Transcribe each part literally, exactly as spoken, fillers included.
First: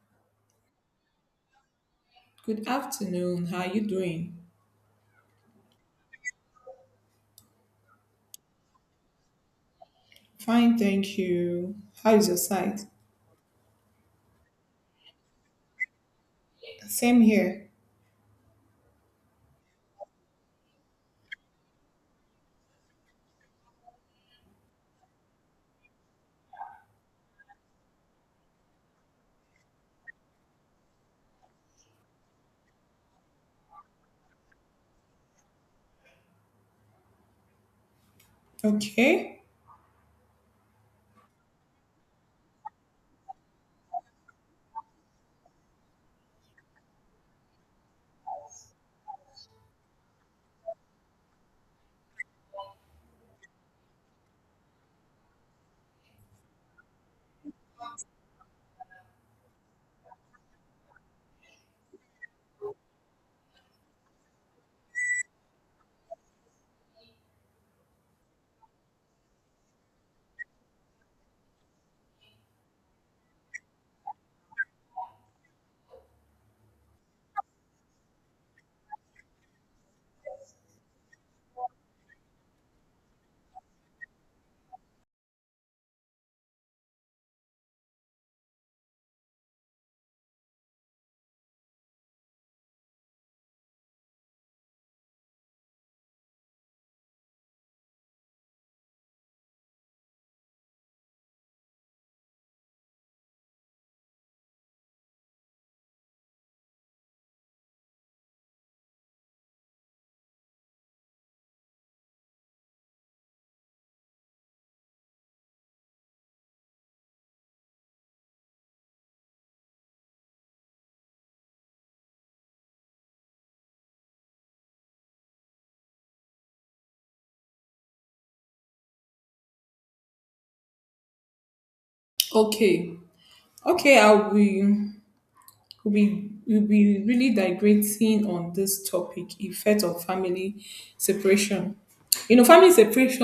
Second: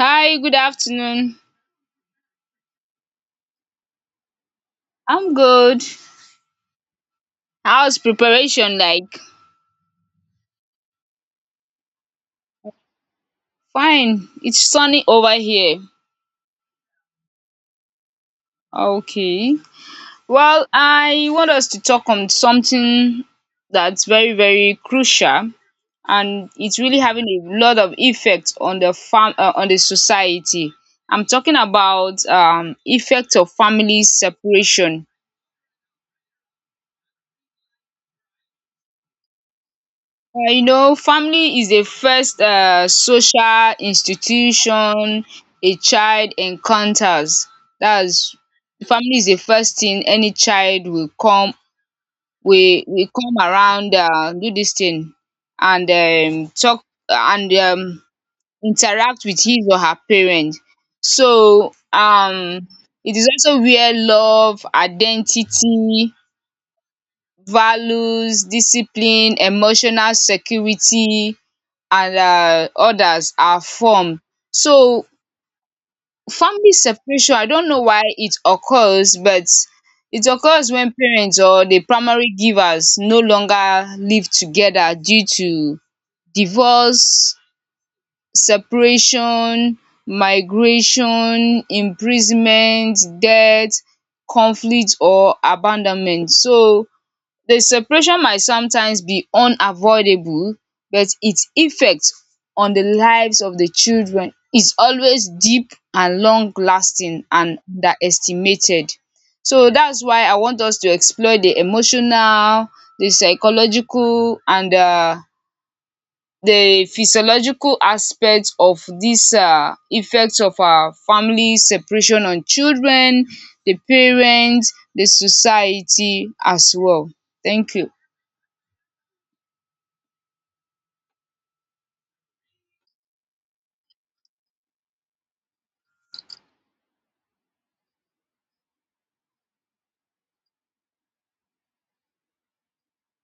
Hi, good afternoon. Good afternoon. How are you doing? I'm good. How's preparation like? Fine, thank you. How is your site? Fine. It's sunny over here. Same here. Okay. Well, I want us to talk on something that's very, very crucial and it's really having a lot of effect on the fam uh, on the society. I'm talking about um effect of family separation. Okay. Uh, you know, family is the first uh, social institution a child encounters. That's family is the first thing any child will come. We will come around uh, do this thing and um, talk and um, interact with his or her parent. So um, it is also where love, identity, values, discipline, emotional security and um others are formed. So family separation, I don't know why it occurs, but it occurs when parents or the primary givers no longer live together due to divorce, separation, migration, imprisonment, death, conflict or abandonment. So the separation might sometimes be unavoidable, but its effect on the lives of the children is always deep and long lasting and underestimated. So that's why I want us to explore the emotional, the psychological and um the physiological aspects of these um effect of um family separation on children, the parents, the society as well. Thank you. Okay. Okay, I'll be we'll be we'll be really digressing on this topic, effect of family separation. You know, family separation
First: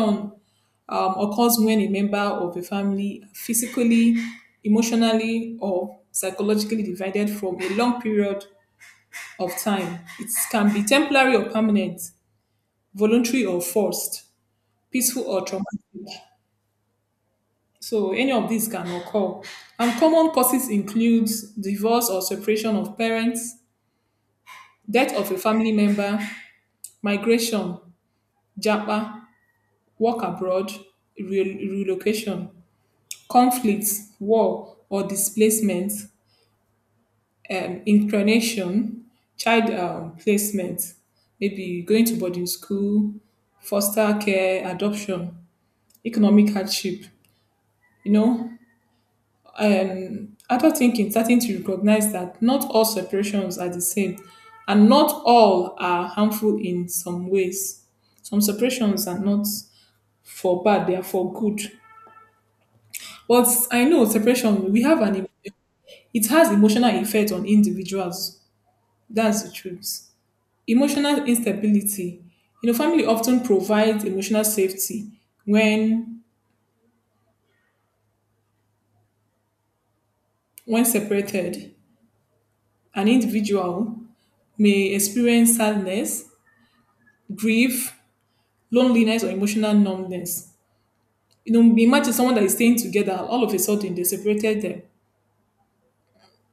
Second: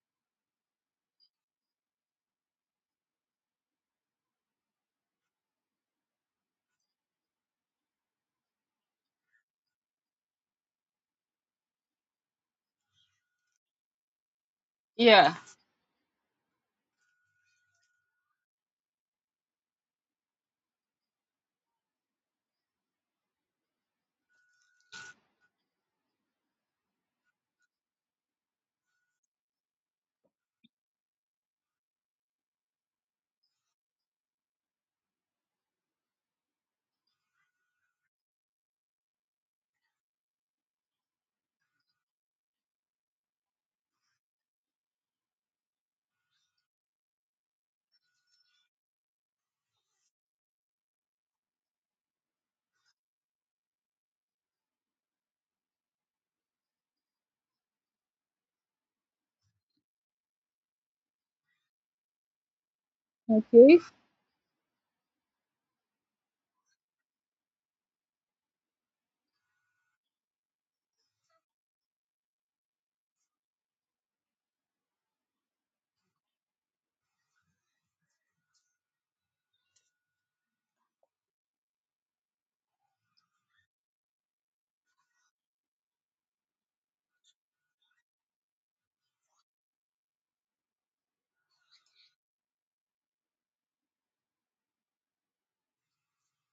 um, occurs when a member of a family physically, emotionally, or psychologically divided from a long period of time. It can be temporary or permanent, voluntary or forced, peaceful Yeah. or traumatic. So any of these can occur. And common causes include divorce or separation of parents, death of a family member, migration, japa, work abroad, re- relocation, conflicts, war or displacement, um, inclination, child um, placement, maybe going to boarding school, foster care, adoption, economic hardship, you know, um, adult thinking starting to recognize that not all separations are the same and not all are harmful in some ways. Some separations are not for bad, they are for good. But Okay. I know separation, we have an, it has emotional effect on individuals. That's the truth. Emotional instability. You know, family often provides emotional safety when when separated. An individual may experience sadness, grief, loneliness or emotional numbness. You know, imagine someone that is staying together, all of a sudden they separated them.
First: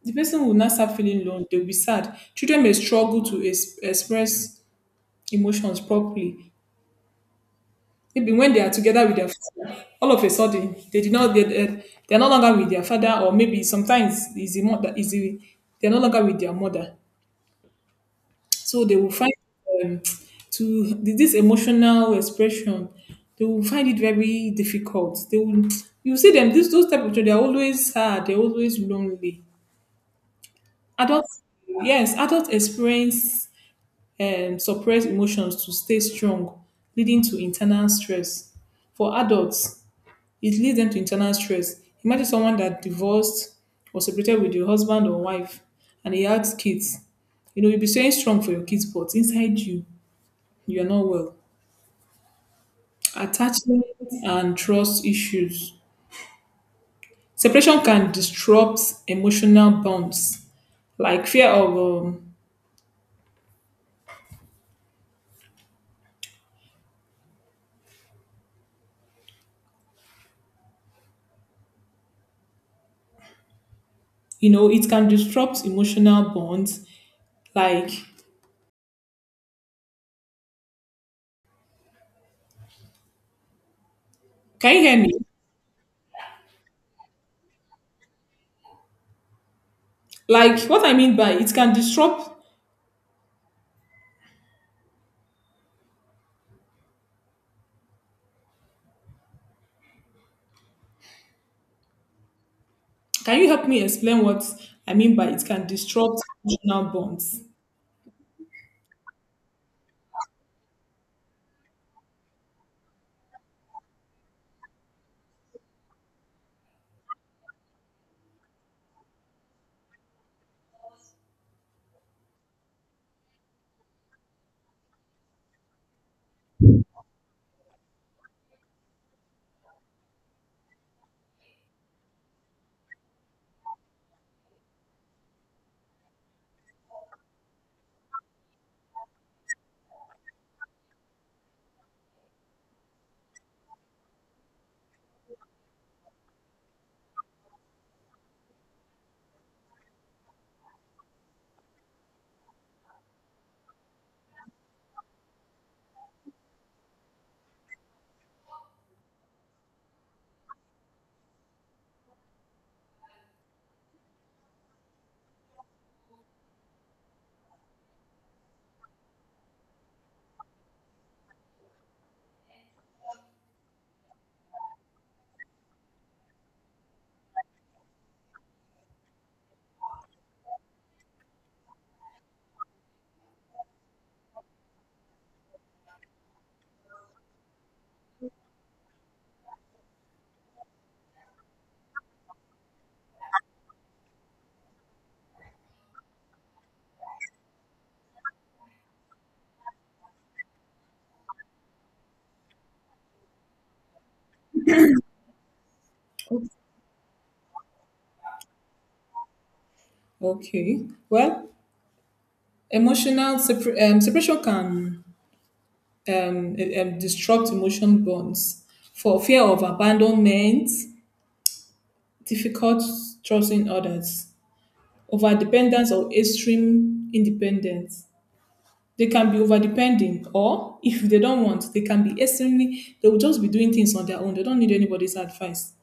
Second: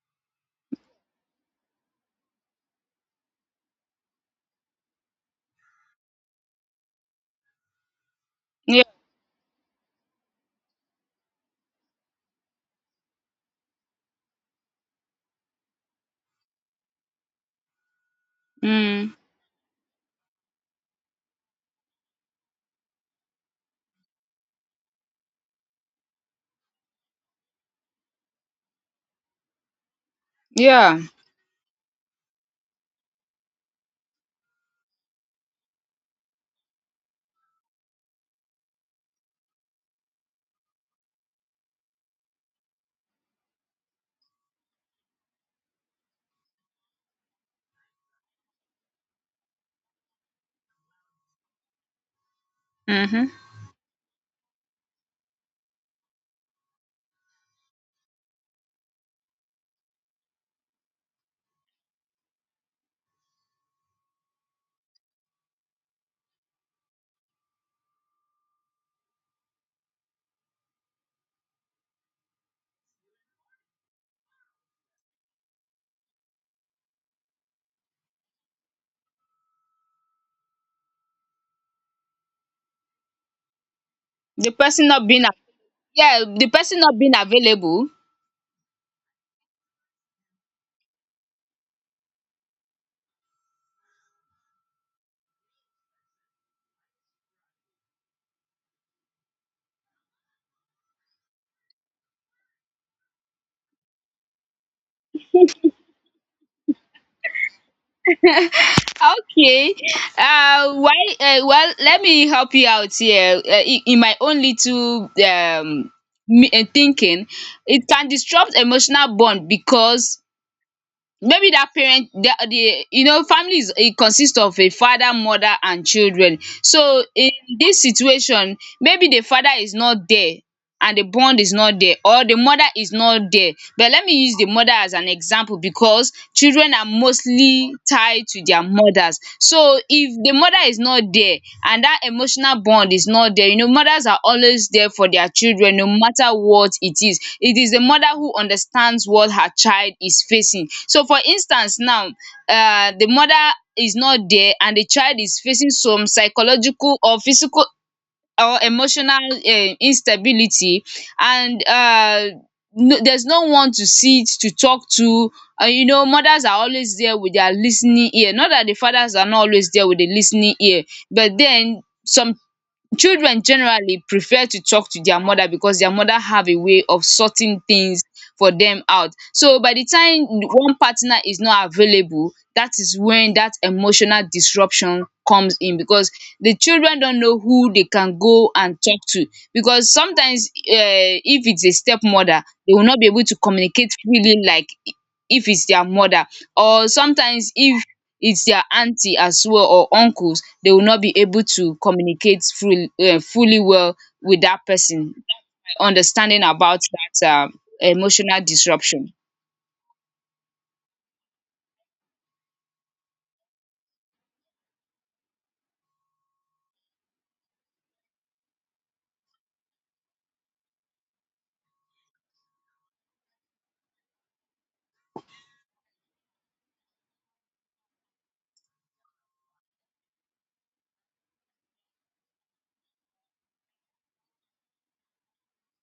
The person will now start feeling lonely. They'll be sad. Children may struggle to es- express emotions properly. Maybe when they are Yeah. together with their father, all of a sudden they did not they, they, they are no longer with their father, or maybe sometimes is the mother is the, they are no longer with their mother. So they will Mm. find um, to this emotional expression, they will find it very difficult. They will you see them this those type of children, they're always sad, they're always lonely. Yeah. Adults yes, adults experience um, suppressed emotions to stay strong, leading to internal stress. For adults, it leads them to internal stress. Imagine someone that divorced or separated with your husband or wife and he has kids. You know, you'll be staying strong for your kids, but inside you, you're not well. Mm-hmm. Attachment and trust issues. Separation can disrupt emotional bonds, like fear of, um, you know, it can disrupt emotional bonds. Like, The can you person hear not me? being a- Yeah, the person not being available. Like, what I mean by it can disrupt, can you help me explain what I mean by it can disrupt emotional bonds? Okay. Uh, why? Uh, well, let me help you out here. Uh, in, in my own little um me, uh, thinking, it can disrupt emotional bond because maybe that parent, the the you know, family is, it consists of a father, mother and children. So in this situation, maybe the father is not there and the bond is not there, or the mother is not there. But let me use the mother as an example because children are mostly tied to their mothers. So if the mother is not there and that emotional bond is not there. You know, mothers are always there for their children no matter what it is. It is the mother who understands what her child is facing. So for instance now, uh, the mother is not there and the child is facing some psychological or physical or emotional um instability and um no, there's no one to sit, to talk to. And you know, mothers are always there with their listening ear, not that the fathers are not always there with the listening ear, but then some children generally prefer to talk to their mother because their mother have a way of sorting things for them out. So by the time one partner is not available, that is when that emotional disruption comes in, because the children don't know who they can go and talk to. Because sometimes, um if it's a stepmother, they will not be able to communicate freely like if it's their mother. Or sometimes if it's their auntie as well, or uncles, they will not be able to communicate fully, uh, fully well with that person understanding about that uh, emotional disruption. Okay. Well, emotional separ- um, separation can um, eh, um, disrupt emotion bonds for fear of abandonment, difficult trusting others, overdependence or extreme independence. They can be overdependent, or if they don't want, they can be extremely. They will just be doing things on their own. They don't need anybody's advice.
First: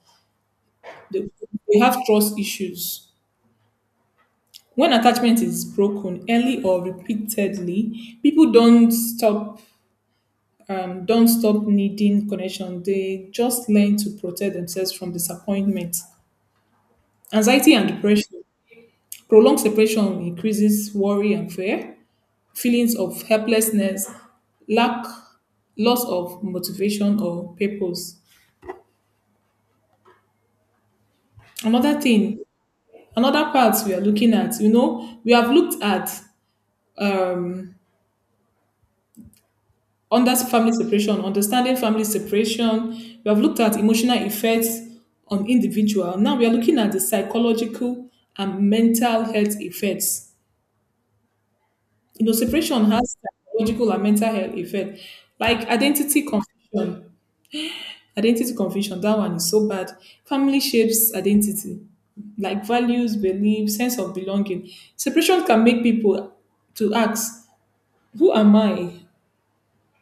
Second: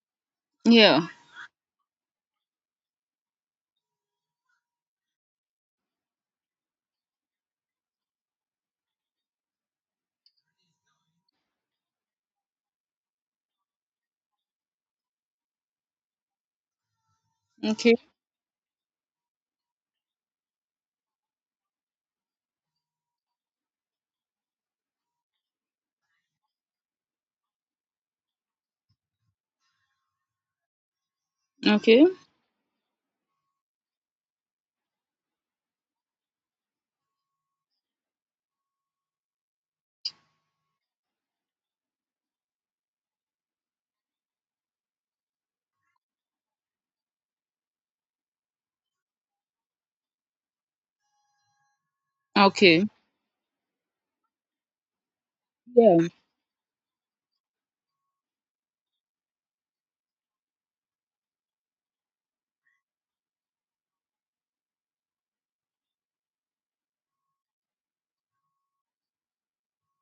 Yeah. They, they have trust issues. When attachment is broken early or repeatedly, people don't stop um, don't stop needing connection. They just learn to protect themselves from disappointment, anxiety, and Okay. depression. Prolonged separation increases worry and fear, feelings of helplessness, lack, loss of motivation or purpose. Another Okay. thing, another part we are looking at, you know, we have looked at um, under family separation, understanding family separation. We have looked at emotional effects on individual. Now we are looking at the psychological and mental health effects. You know, Okay. separation has psychological and mental health effect, like Yeah. identity confusion. Identity confusion, that one is so bad. Family shapes identity, like values, beliefs, sense of belonging. Separation can make people to ask, who am I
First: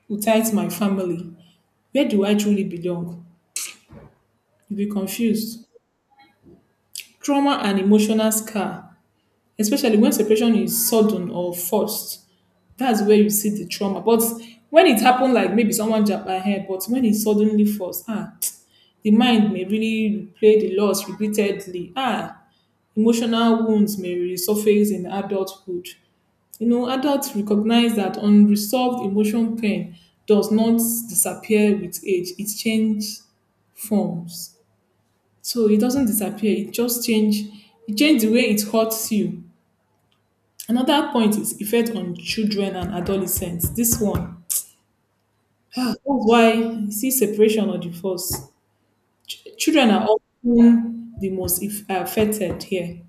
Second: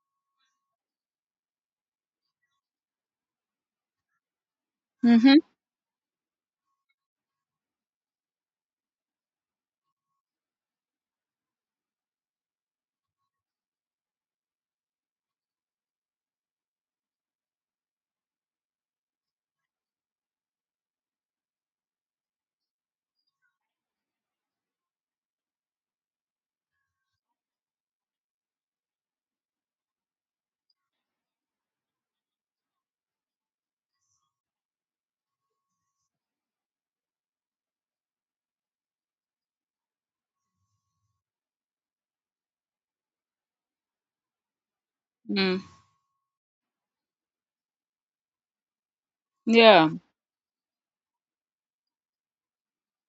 without my family? Where do I truly belong? You'll be Mm-hmm. confused. Trauma and emotional scar, especially when separation is sudden or forced. That's where you see the trauma. But when it happened, like maybe someone jabbed my head, but when it's suddenly forced, ah, the mind may really replay the loss repeatedly. Ah, emotional wounds may resurface in adulthood. You know, adults recognize that unresolved emotion pain does not disappear with age. It changes forms. So it doesn't disappear. It just change. It changes the way it hurts you. Another point is effect on children and adolescents. This one. Mm. Ah, that's why you see separation or divorce. Yeah. Children are often the most if- uh, affected here.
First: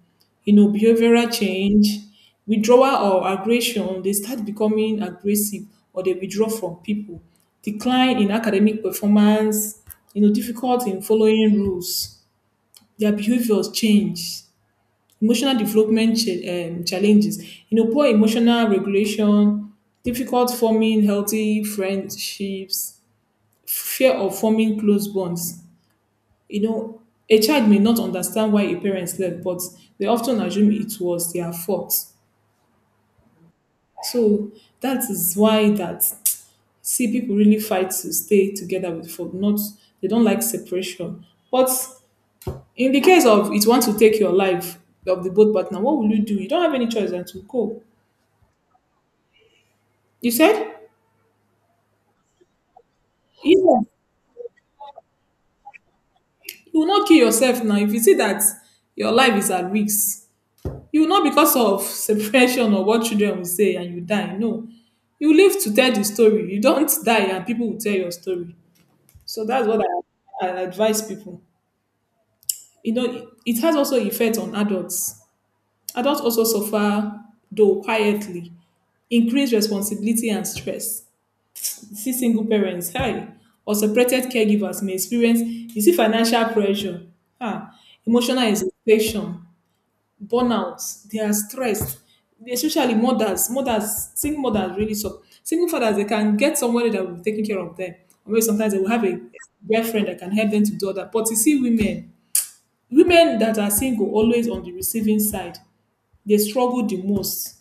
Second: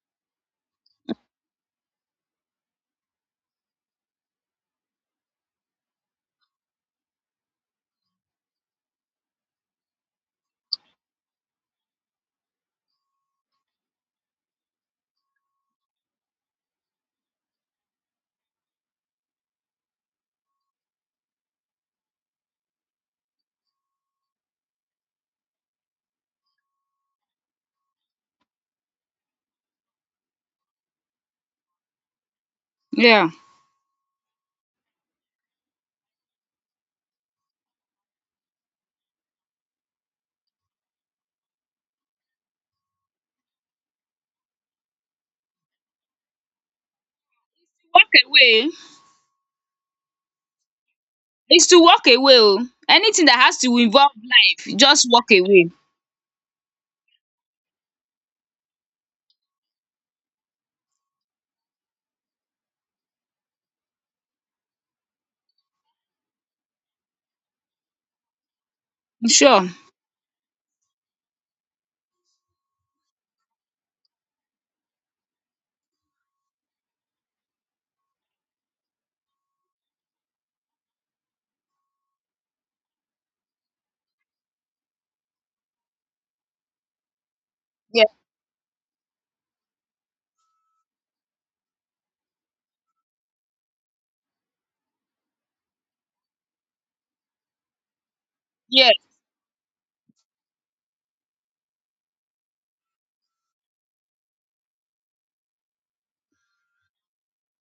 You know, behavioral change, withdrawal or aggression, they start becoming aggressive or they withdraw from people, decline in academic performance, you know, difficulty in following rules. Their behaviors change, emotional development cha- um, challenges, you know, poor emotional regulation, difficult forming healthy friendships, fear of forming close bonds, you know, a child may not understand why a parent left, but they often assume it was their fault. Yeah. So that is why that see people really fight to stay together with for not they don't like separation. But in the case of it wants to take your life of the both partner, what will you do? You don't have any choice than to go. Walk away. You said? Is to walk away. Oh, anything that has to Yeah, involve life, just walk away. you will not kill yourself now. If you see that your life is at risk, you will not because of separation or what children will say and you die. No. You live to tell the story. You don't die and people will tell your story. So that's Sure. what I, I advise people. You know, it it has also effect on adults. Adults also suffer, though quietly, increased responsibility and stress. See single parents, hey, or separated caregivers may experience, you see financial pressure, ah, Yeah. emotional exhaustion, burnout, they are stressed. Especially mothers, mothers, single mothers really so single fathers they can get somebody that will be taking care of them. Or maybe sometimes they will Yeah. have a girlfriend that can help them to do all that. But you see women, women that are single always on the receiving side, they struggle the most.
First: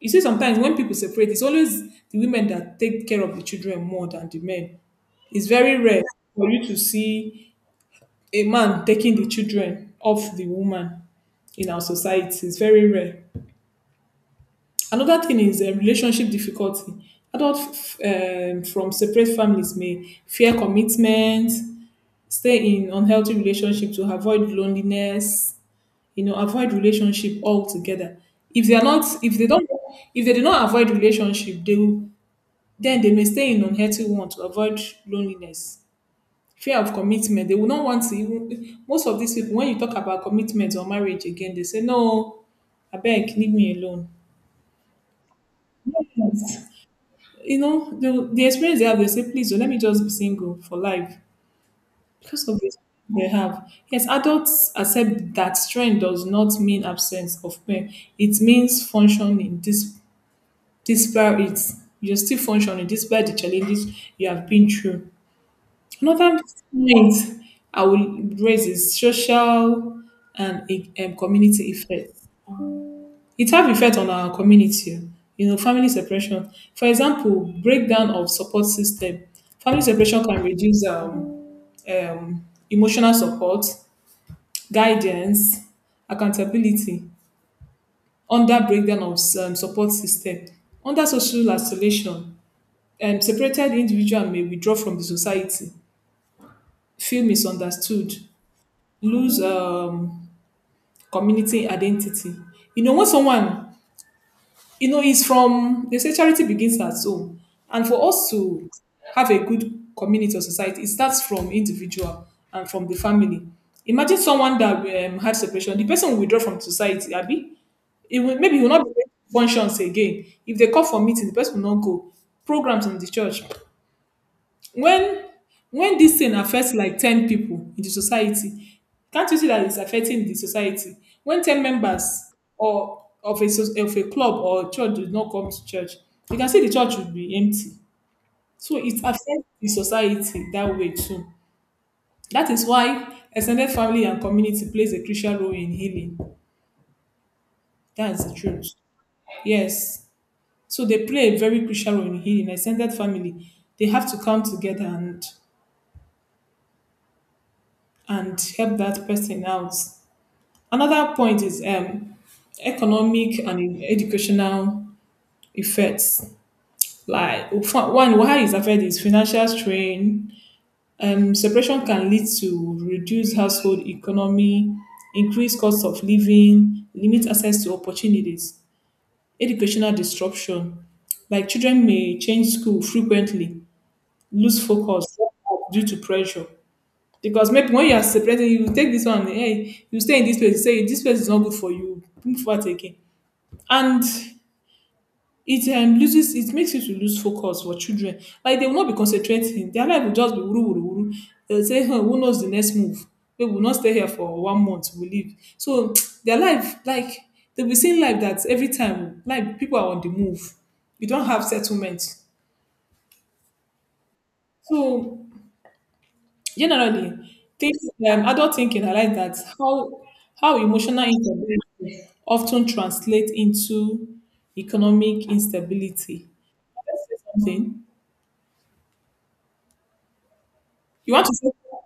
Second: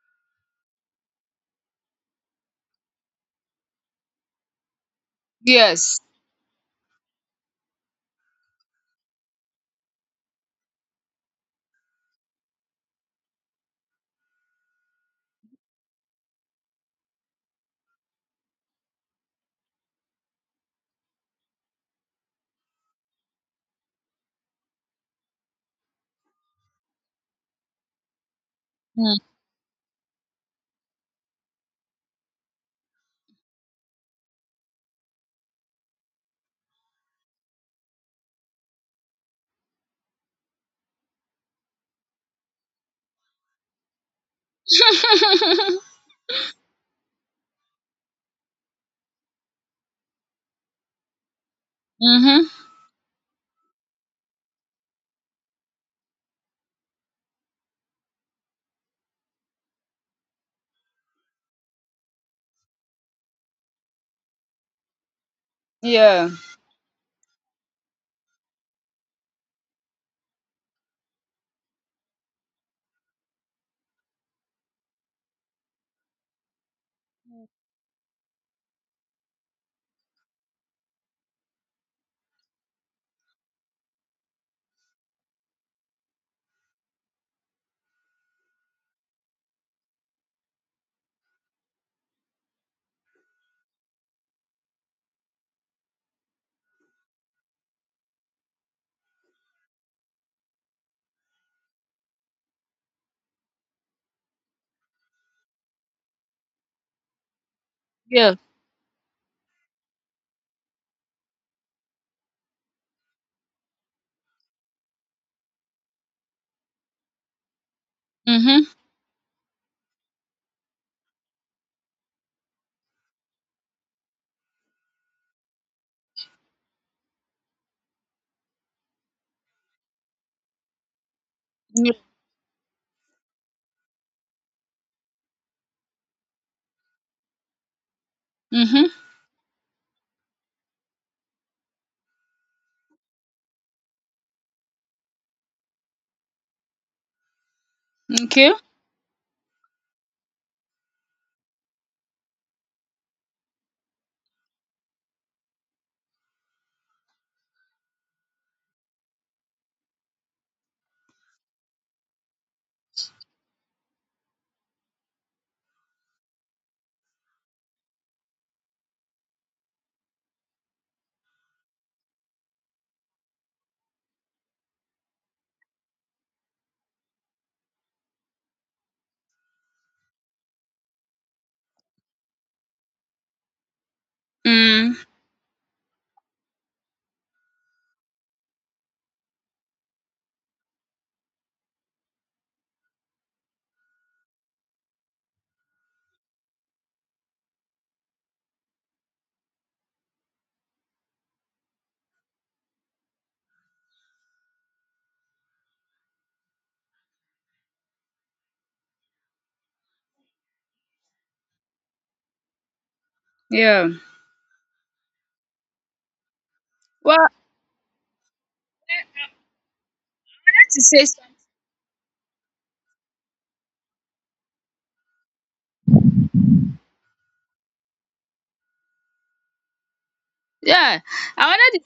You see, sometimes when people separate, it's always the women that take care of the children more than the men. It's very Yes. rare for you to see a man taking the children off the woman in our society. It's very rare. Another thing is um, relationship difficulty. Adults um, from separate families may fear commitment, stay in unhealthy relationship to avoid loneliness. You know, avoid relationship altogether. If they are not, Mm. if they don't, if they do not avoid relationship, they will, then they may stay in unhealthy one to avoid loneliness. Fear of commitment. They will not want to. Even, most of these people, when you talk about commitment or marriage again, they say no. I beg, leave me alone. Yes. You know, the, the experience they have, they say, please, oh, let me just be single for life because of Mm-hmm. this they have. Yes, adults accept that strength does not mean absence of pain. It means functioning dis- despite it. You're still functioning despite the challenges you have been through. Yeah. Another point I will raise is social and um, community effect. It have effect on our community, you know, family separation. For example, breakdown of support system. Family separation can reduce um, um, emotional support, guidance, accountability. Under breakdown of um, support system, under social isolation, um, separated individual may withdraw from the society, feel misunderstood, lose um, community identity. You know, when someone you know, it's from they say charity begins at home, and for us Yeah. to have a good community or society, it starts from individual and from the family. Imagine someone that um, had separation, the person will withdraw from society, Abby. It will, maybe he will Mm-hmm. not be able to functions again. If they call for meeting, the person will not go. Programs in the church, when when this thing affects like ten people in the society, can't you see that it's affecting the society when ten Yeah. members or of a soc- of a club or church do not come to church, you can see the church will be empty. So Mm-hmm. it affects the society that way too. That is why extended family and community plays a crucial role in healing. That's the Okay. truth. Yes, so they play a very crucial role in healing extended family. They have to come together and and help that person out. Another point is um, economic and educational effects. Like for- one, why is affected is financial strain. Um, separation can lead to reduced household economy, increased cost of living, limit access to opportunities, educational disruption. Like children may change school frequently, lose Mm. focus due to pressure. Because maybe when you are separating, you take this one, hey, you stay in this place, you say this place is not good for you, move forward again. And it um, loses it makes you to lose focus for children. Like they will not be concentrating, their life will just be wuru wuru wuru. They will say huh, who knows the next move? We will not stay here for one month, we leave. So their life, like they will be seeing life that every time like people are on the move, you don't have settlement. Yeah. So generally Well, I things, um, adult thinking, I like that. How how wanted to emotional say some instability often translate into economic instability. Can I say something? yeah, You want to I say, wanted to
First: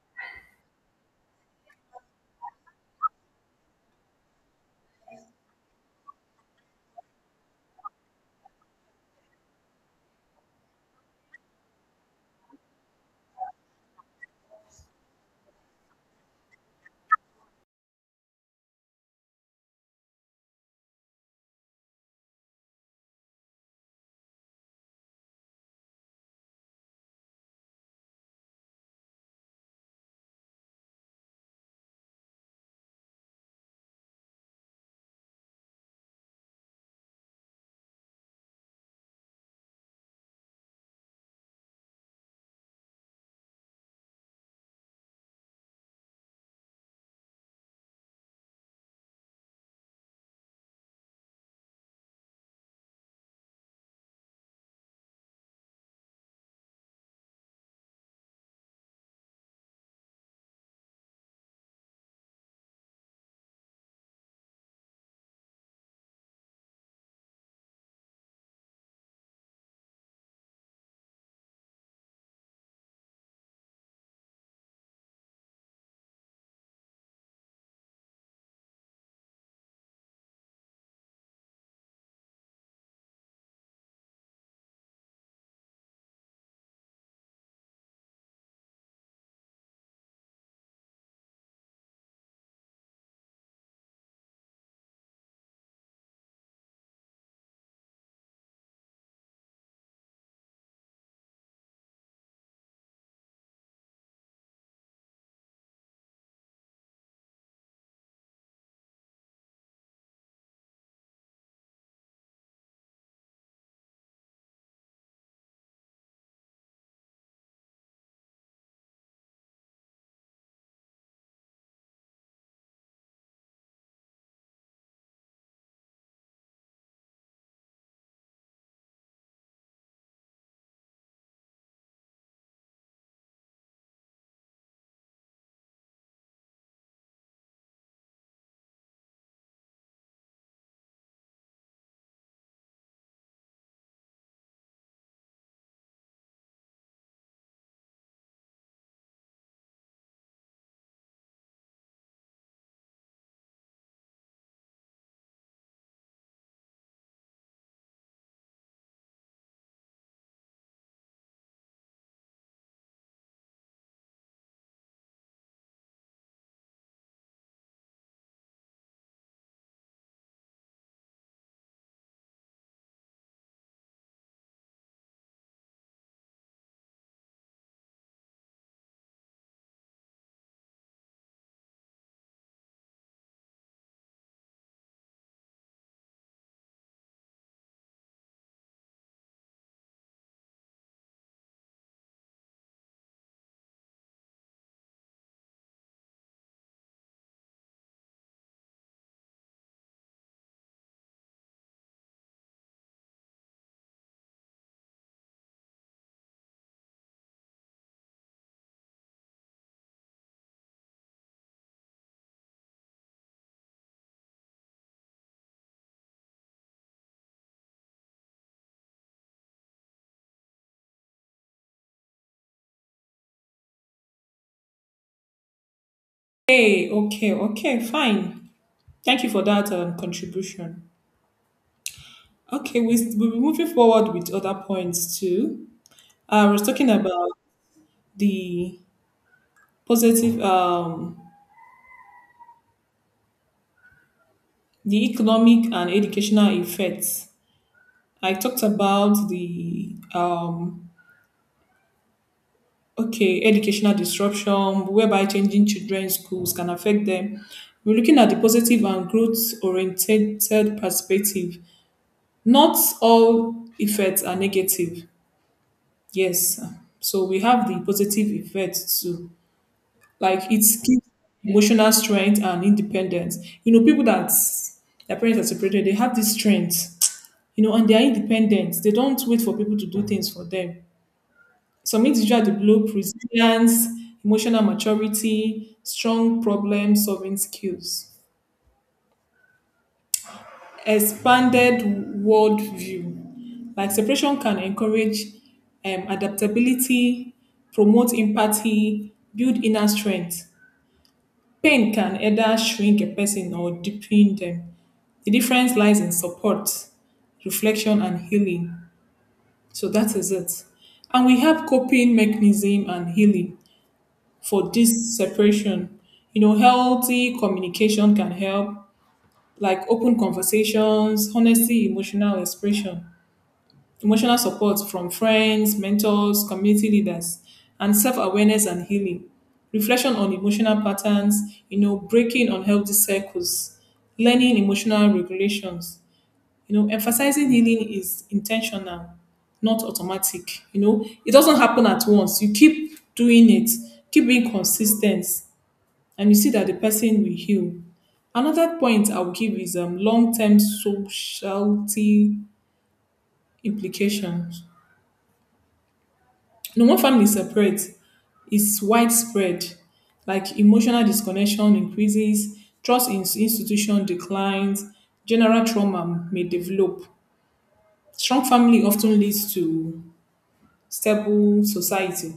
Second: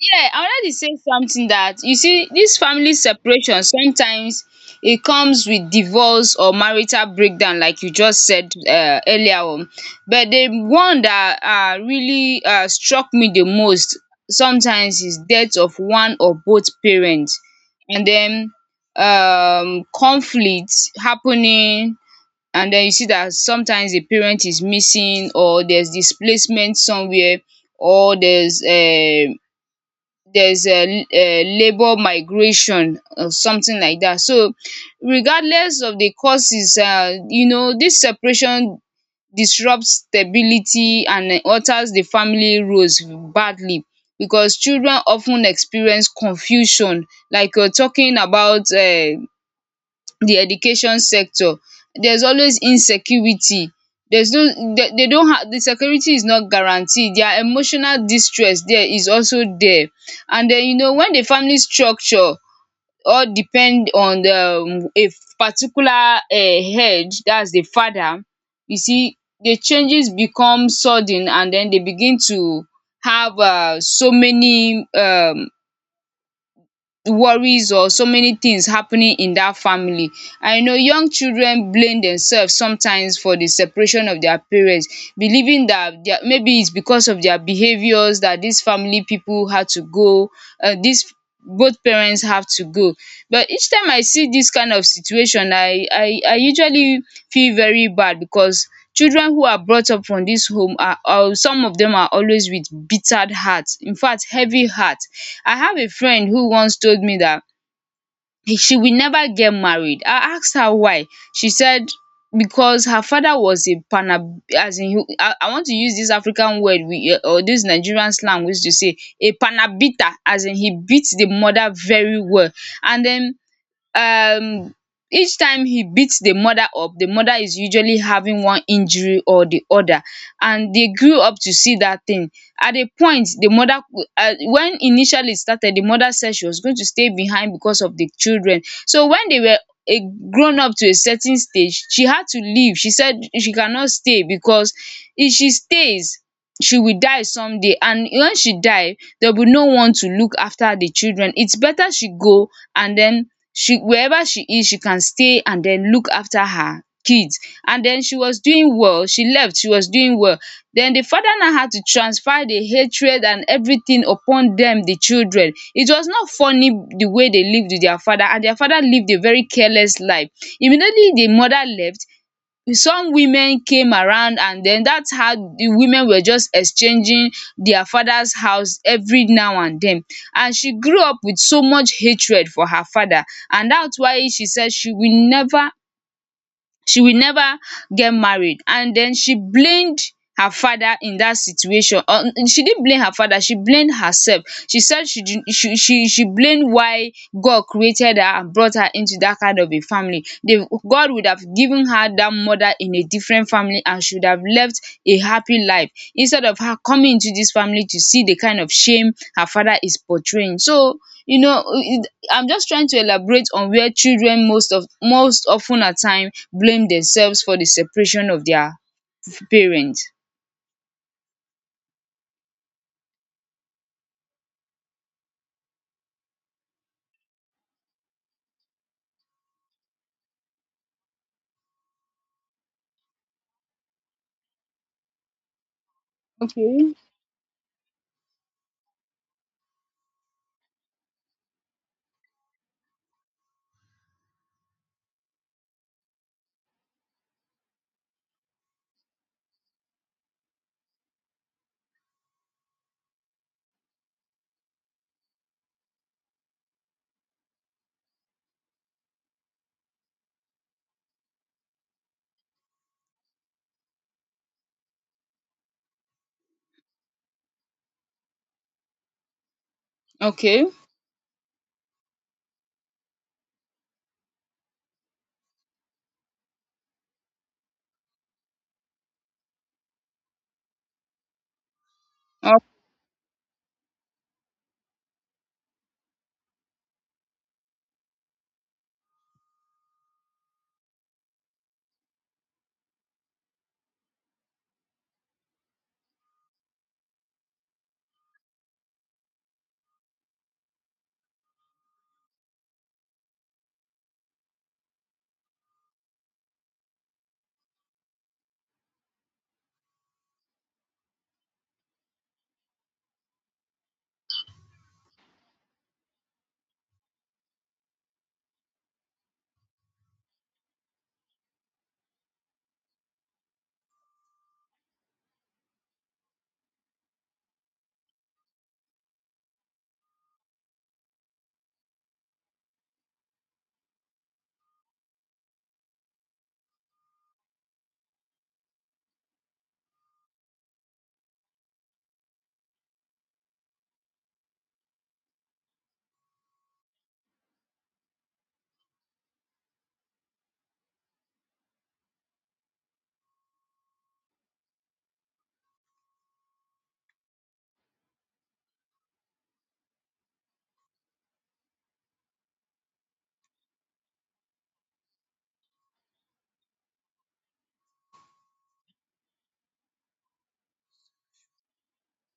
yeah, I wanted to say something, that you see this family separation sometimes, it comes with divorce or marital breakdown, like you just said uh, earlier on. But the one that uh, really uh, struck me the most sometimes is death of one or both parents, and then um conflict happening, and then you see that sometimes the parent is missing or there's displacement somewhere or there's um there's a labour migration or something like that. So regardless of the causes, um you know, this separation disrupts stability and alters the family roles badly, because children often experience confusion. Like you're talking about um the education sector. There's always insecurity. There's no, they, they don't have, the security is not guaranteed. Their emotional distress there is also there. And then you know, when the family structure all depend on the um a particular um head, that's the father, you see the changes become sudden and then they begin to have um so many um worries or so many things happening in that family. I know, young children blame themselves sometimes for the separation of their parents, believing that their, maybe it's because of their behaviors that these family people had to go, uh, these both parents have to go. But each time I see this kind of situation, I, I, I usually feel very bad because children who are brought up from this home are, are some of them are always with bitter hearts. In fact, heavy heart. I have a friend who once told me that he- she will never get married. I asked her why. She said because her father was a pana, as in he- I I want to use this African word we, or this Nigerian slang we use to say, a panabita, as in he beats the mother very well. And then um each time he beats the mother up, the mother is usually having one injury or the other, and they grew up to see that thing. At a point the mother cou- uh, when initially it started, the mother said she was going to stay behind because of the children. So when they were a grown up to a certain stage, she had to leave. She said she cannot stay because if she stays, she will die someday, and when she die, there will be no one to look after the children. It's better she go, and then, she wherever she is, she can stay and then look after her kids. And then she was doing well. She left. She was doing well. Then the father now had to transfer the hatred and everything upon them, the children. It was not funny the way they lived with their father, and their father lived a very careless life. Immediately the mother left, some women came around, and then that's how the women were just exchanging their father's house every now and then. And she grew up with so much hatred for her father, and that's why she said she will never she will never get married. And then she blamed her father in that situation. Or she didn't blame her father, she blamed herself. She said she did, she she she blamed why God created her and brought her into that kind of a family. They, God would have given her that mother in a different family, and she would have left a happy life, instead of her coming into this family to see the kind of shame her father is portraying. So you know, it- I'm just trying to elaborate on where children most of, most often at time blame themselves for the separation of their parents. hey, okay, okay, fine. Thank you for that um, contribution. Okay, we, we'll be moving forward with other points too. I was talking Okay. about the positive, um, the economic and educational effects. I talked about the, um, okay, educational disruption, whereby changing children's schools can affect them. We're looking at the positive and growth-oriented perspective. Not all effects are negative. Yes. So we have the positive effects too. Like it Okay. gives emotional strength and independence. You know, people that their parents are separated, they have this strength, you know, and they are independent. They don't wait for people to do things for them. Some individuals O- develop resilience, emotional maturity, strong problem solving skills, expanded worldview. Like separation can encourage um, adaptability, promote empathy, build inner strength. Pain can either shrink a person or deepen them. The difference lies in support, reflection, and healing. So that is it. And we have coping mechanism and healing for this separation. You know, healthy communication can help, like open conversations, honesty, emotional expression, emotional support from friends, mentors, community leaders, and self awareness and healing. Reflection on emotional patterns, you know, breaking unhealthy cycles, learning emotional regulations. You know, emphasizing healing is intentional, not automatic. You know, it doesn't happen at once. You keep doing it, keep being consistent, and you see that the person will heal. Another point I will give is um, long-term sociality implications. No, one family separates, it's widespread. Like emotional disconnection increases, trust in institution declines, general trauma may develop. Strong family often leads to stable society,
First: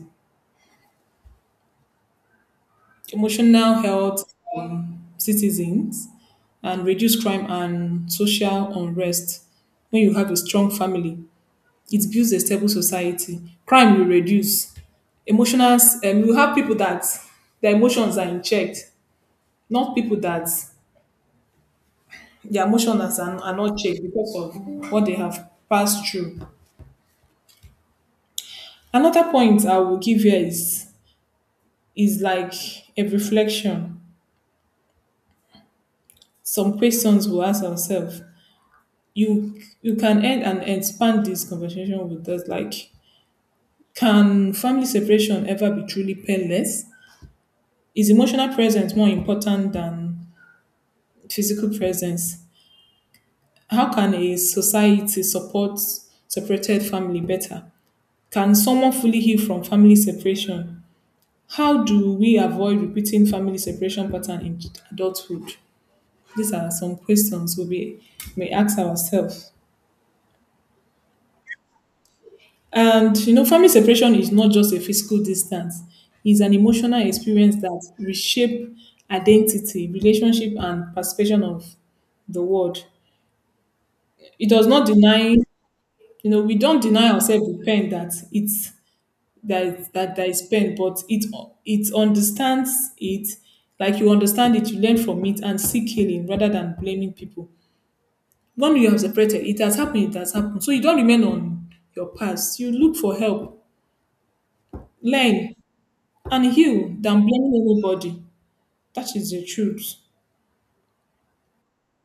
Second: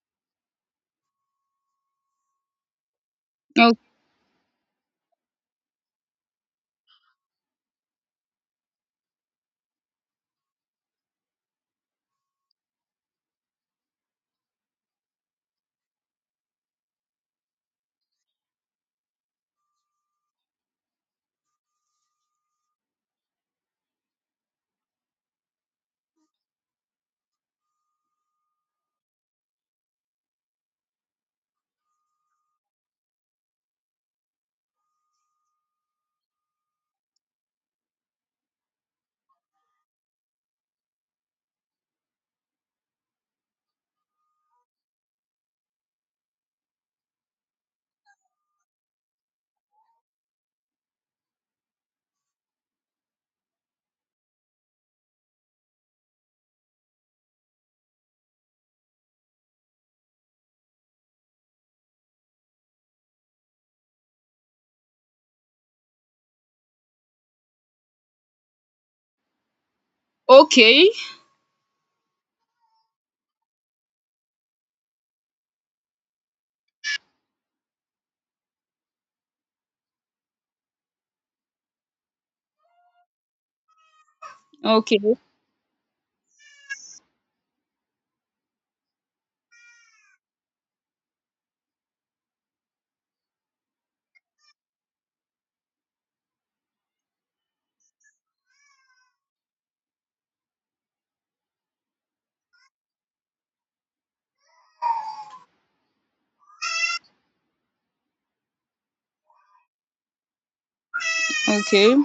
emotional o- health citizens, and reduce crime and social unrest. When you have a strong family, it builds a stable society. Crime will reduce, emotional, um, you have people that their emotions are in check, not people that their emotions are, are not checked because of what they have passed through. Another point I will give here is is like a reflection. Some questions we'll ask ourselves. You you can end and expand this conversation with us, like can family separation ever be truly painless? Is emotional presence more important than physical presence? How can a society support separated family better? Can someone fully heal from family separation? How do we avoid repeating family separation pattern in adulthood? These are some questions we may ask ourselves. Okay. And you know, family separation is not just a physical distance; it's an emotional experience that reshape identity, relationship, and perception of the world. It does not Okay. deny, you know, we don't deny ourselves the pain that it's that is, that that I spend, but it it understands it, like you understand it, you learn from it and seek healing rather than blaming people. When you have separated, it has happened, it has happened. So you don't remain on your past. You look for help, learn and heal than blaming everybody. That is the truth. Okay.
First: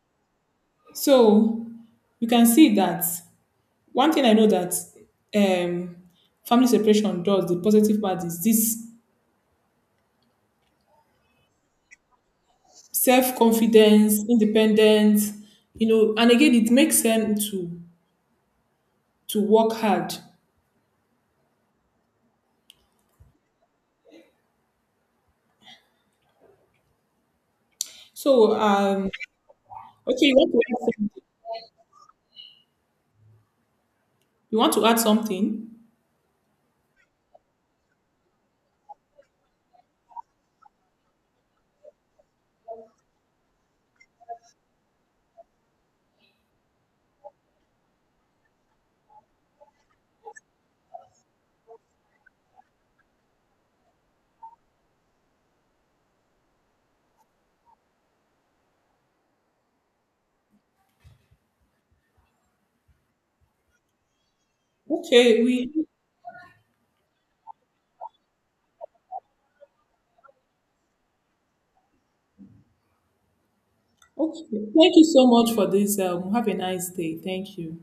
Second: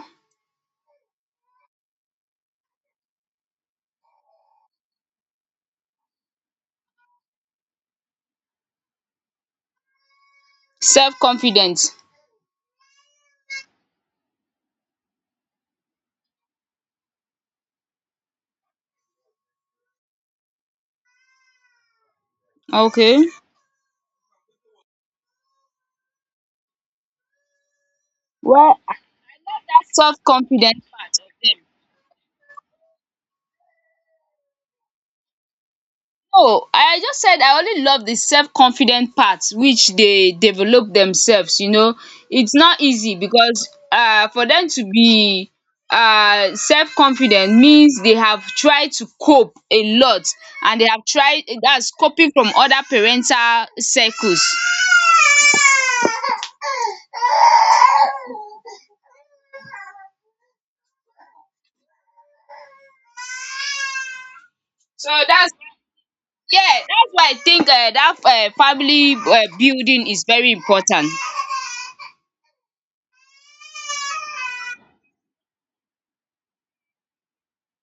So you can see that one thing I know that um, family separation does, the positive part is this Self confidence. self-confidence, independence, you know, and again, it makes them to to work hard. Okay. So, Well, um, self okay, you want to add confidence part. something? You want to add something? No, I just said I only love the self-confident part, which they develop themselves, you know. It's not easy because um for them to be um self-confident means they have tried to cope a lot, and they have tried, that's coping from other parental circles. So Okay, that's, we yeah, that's why I think um that um family um building is very important. okay. Thank you so much for this. Um, have a nice day. Thank you.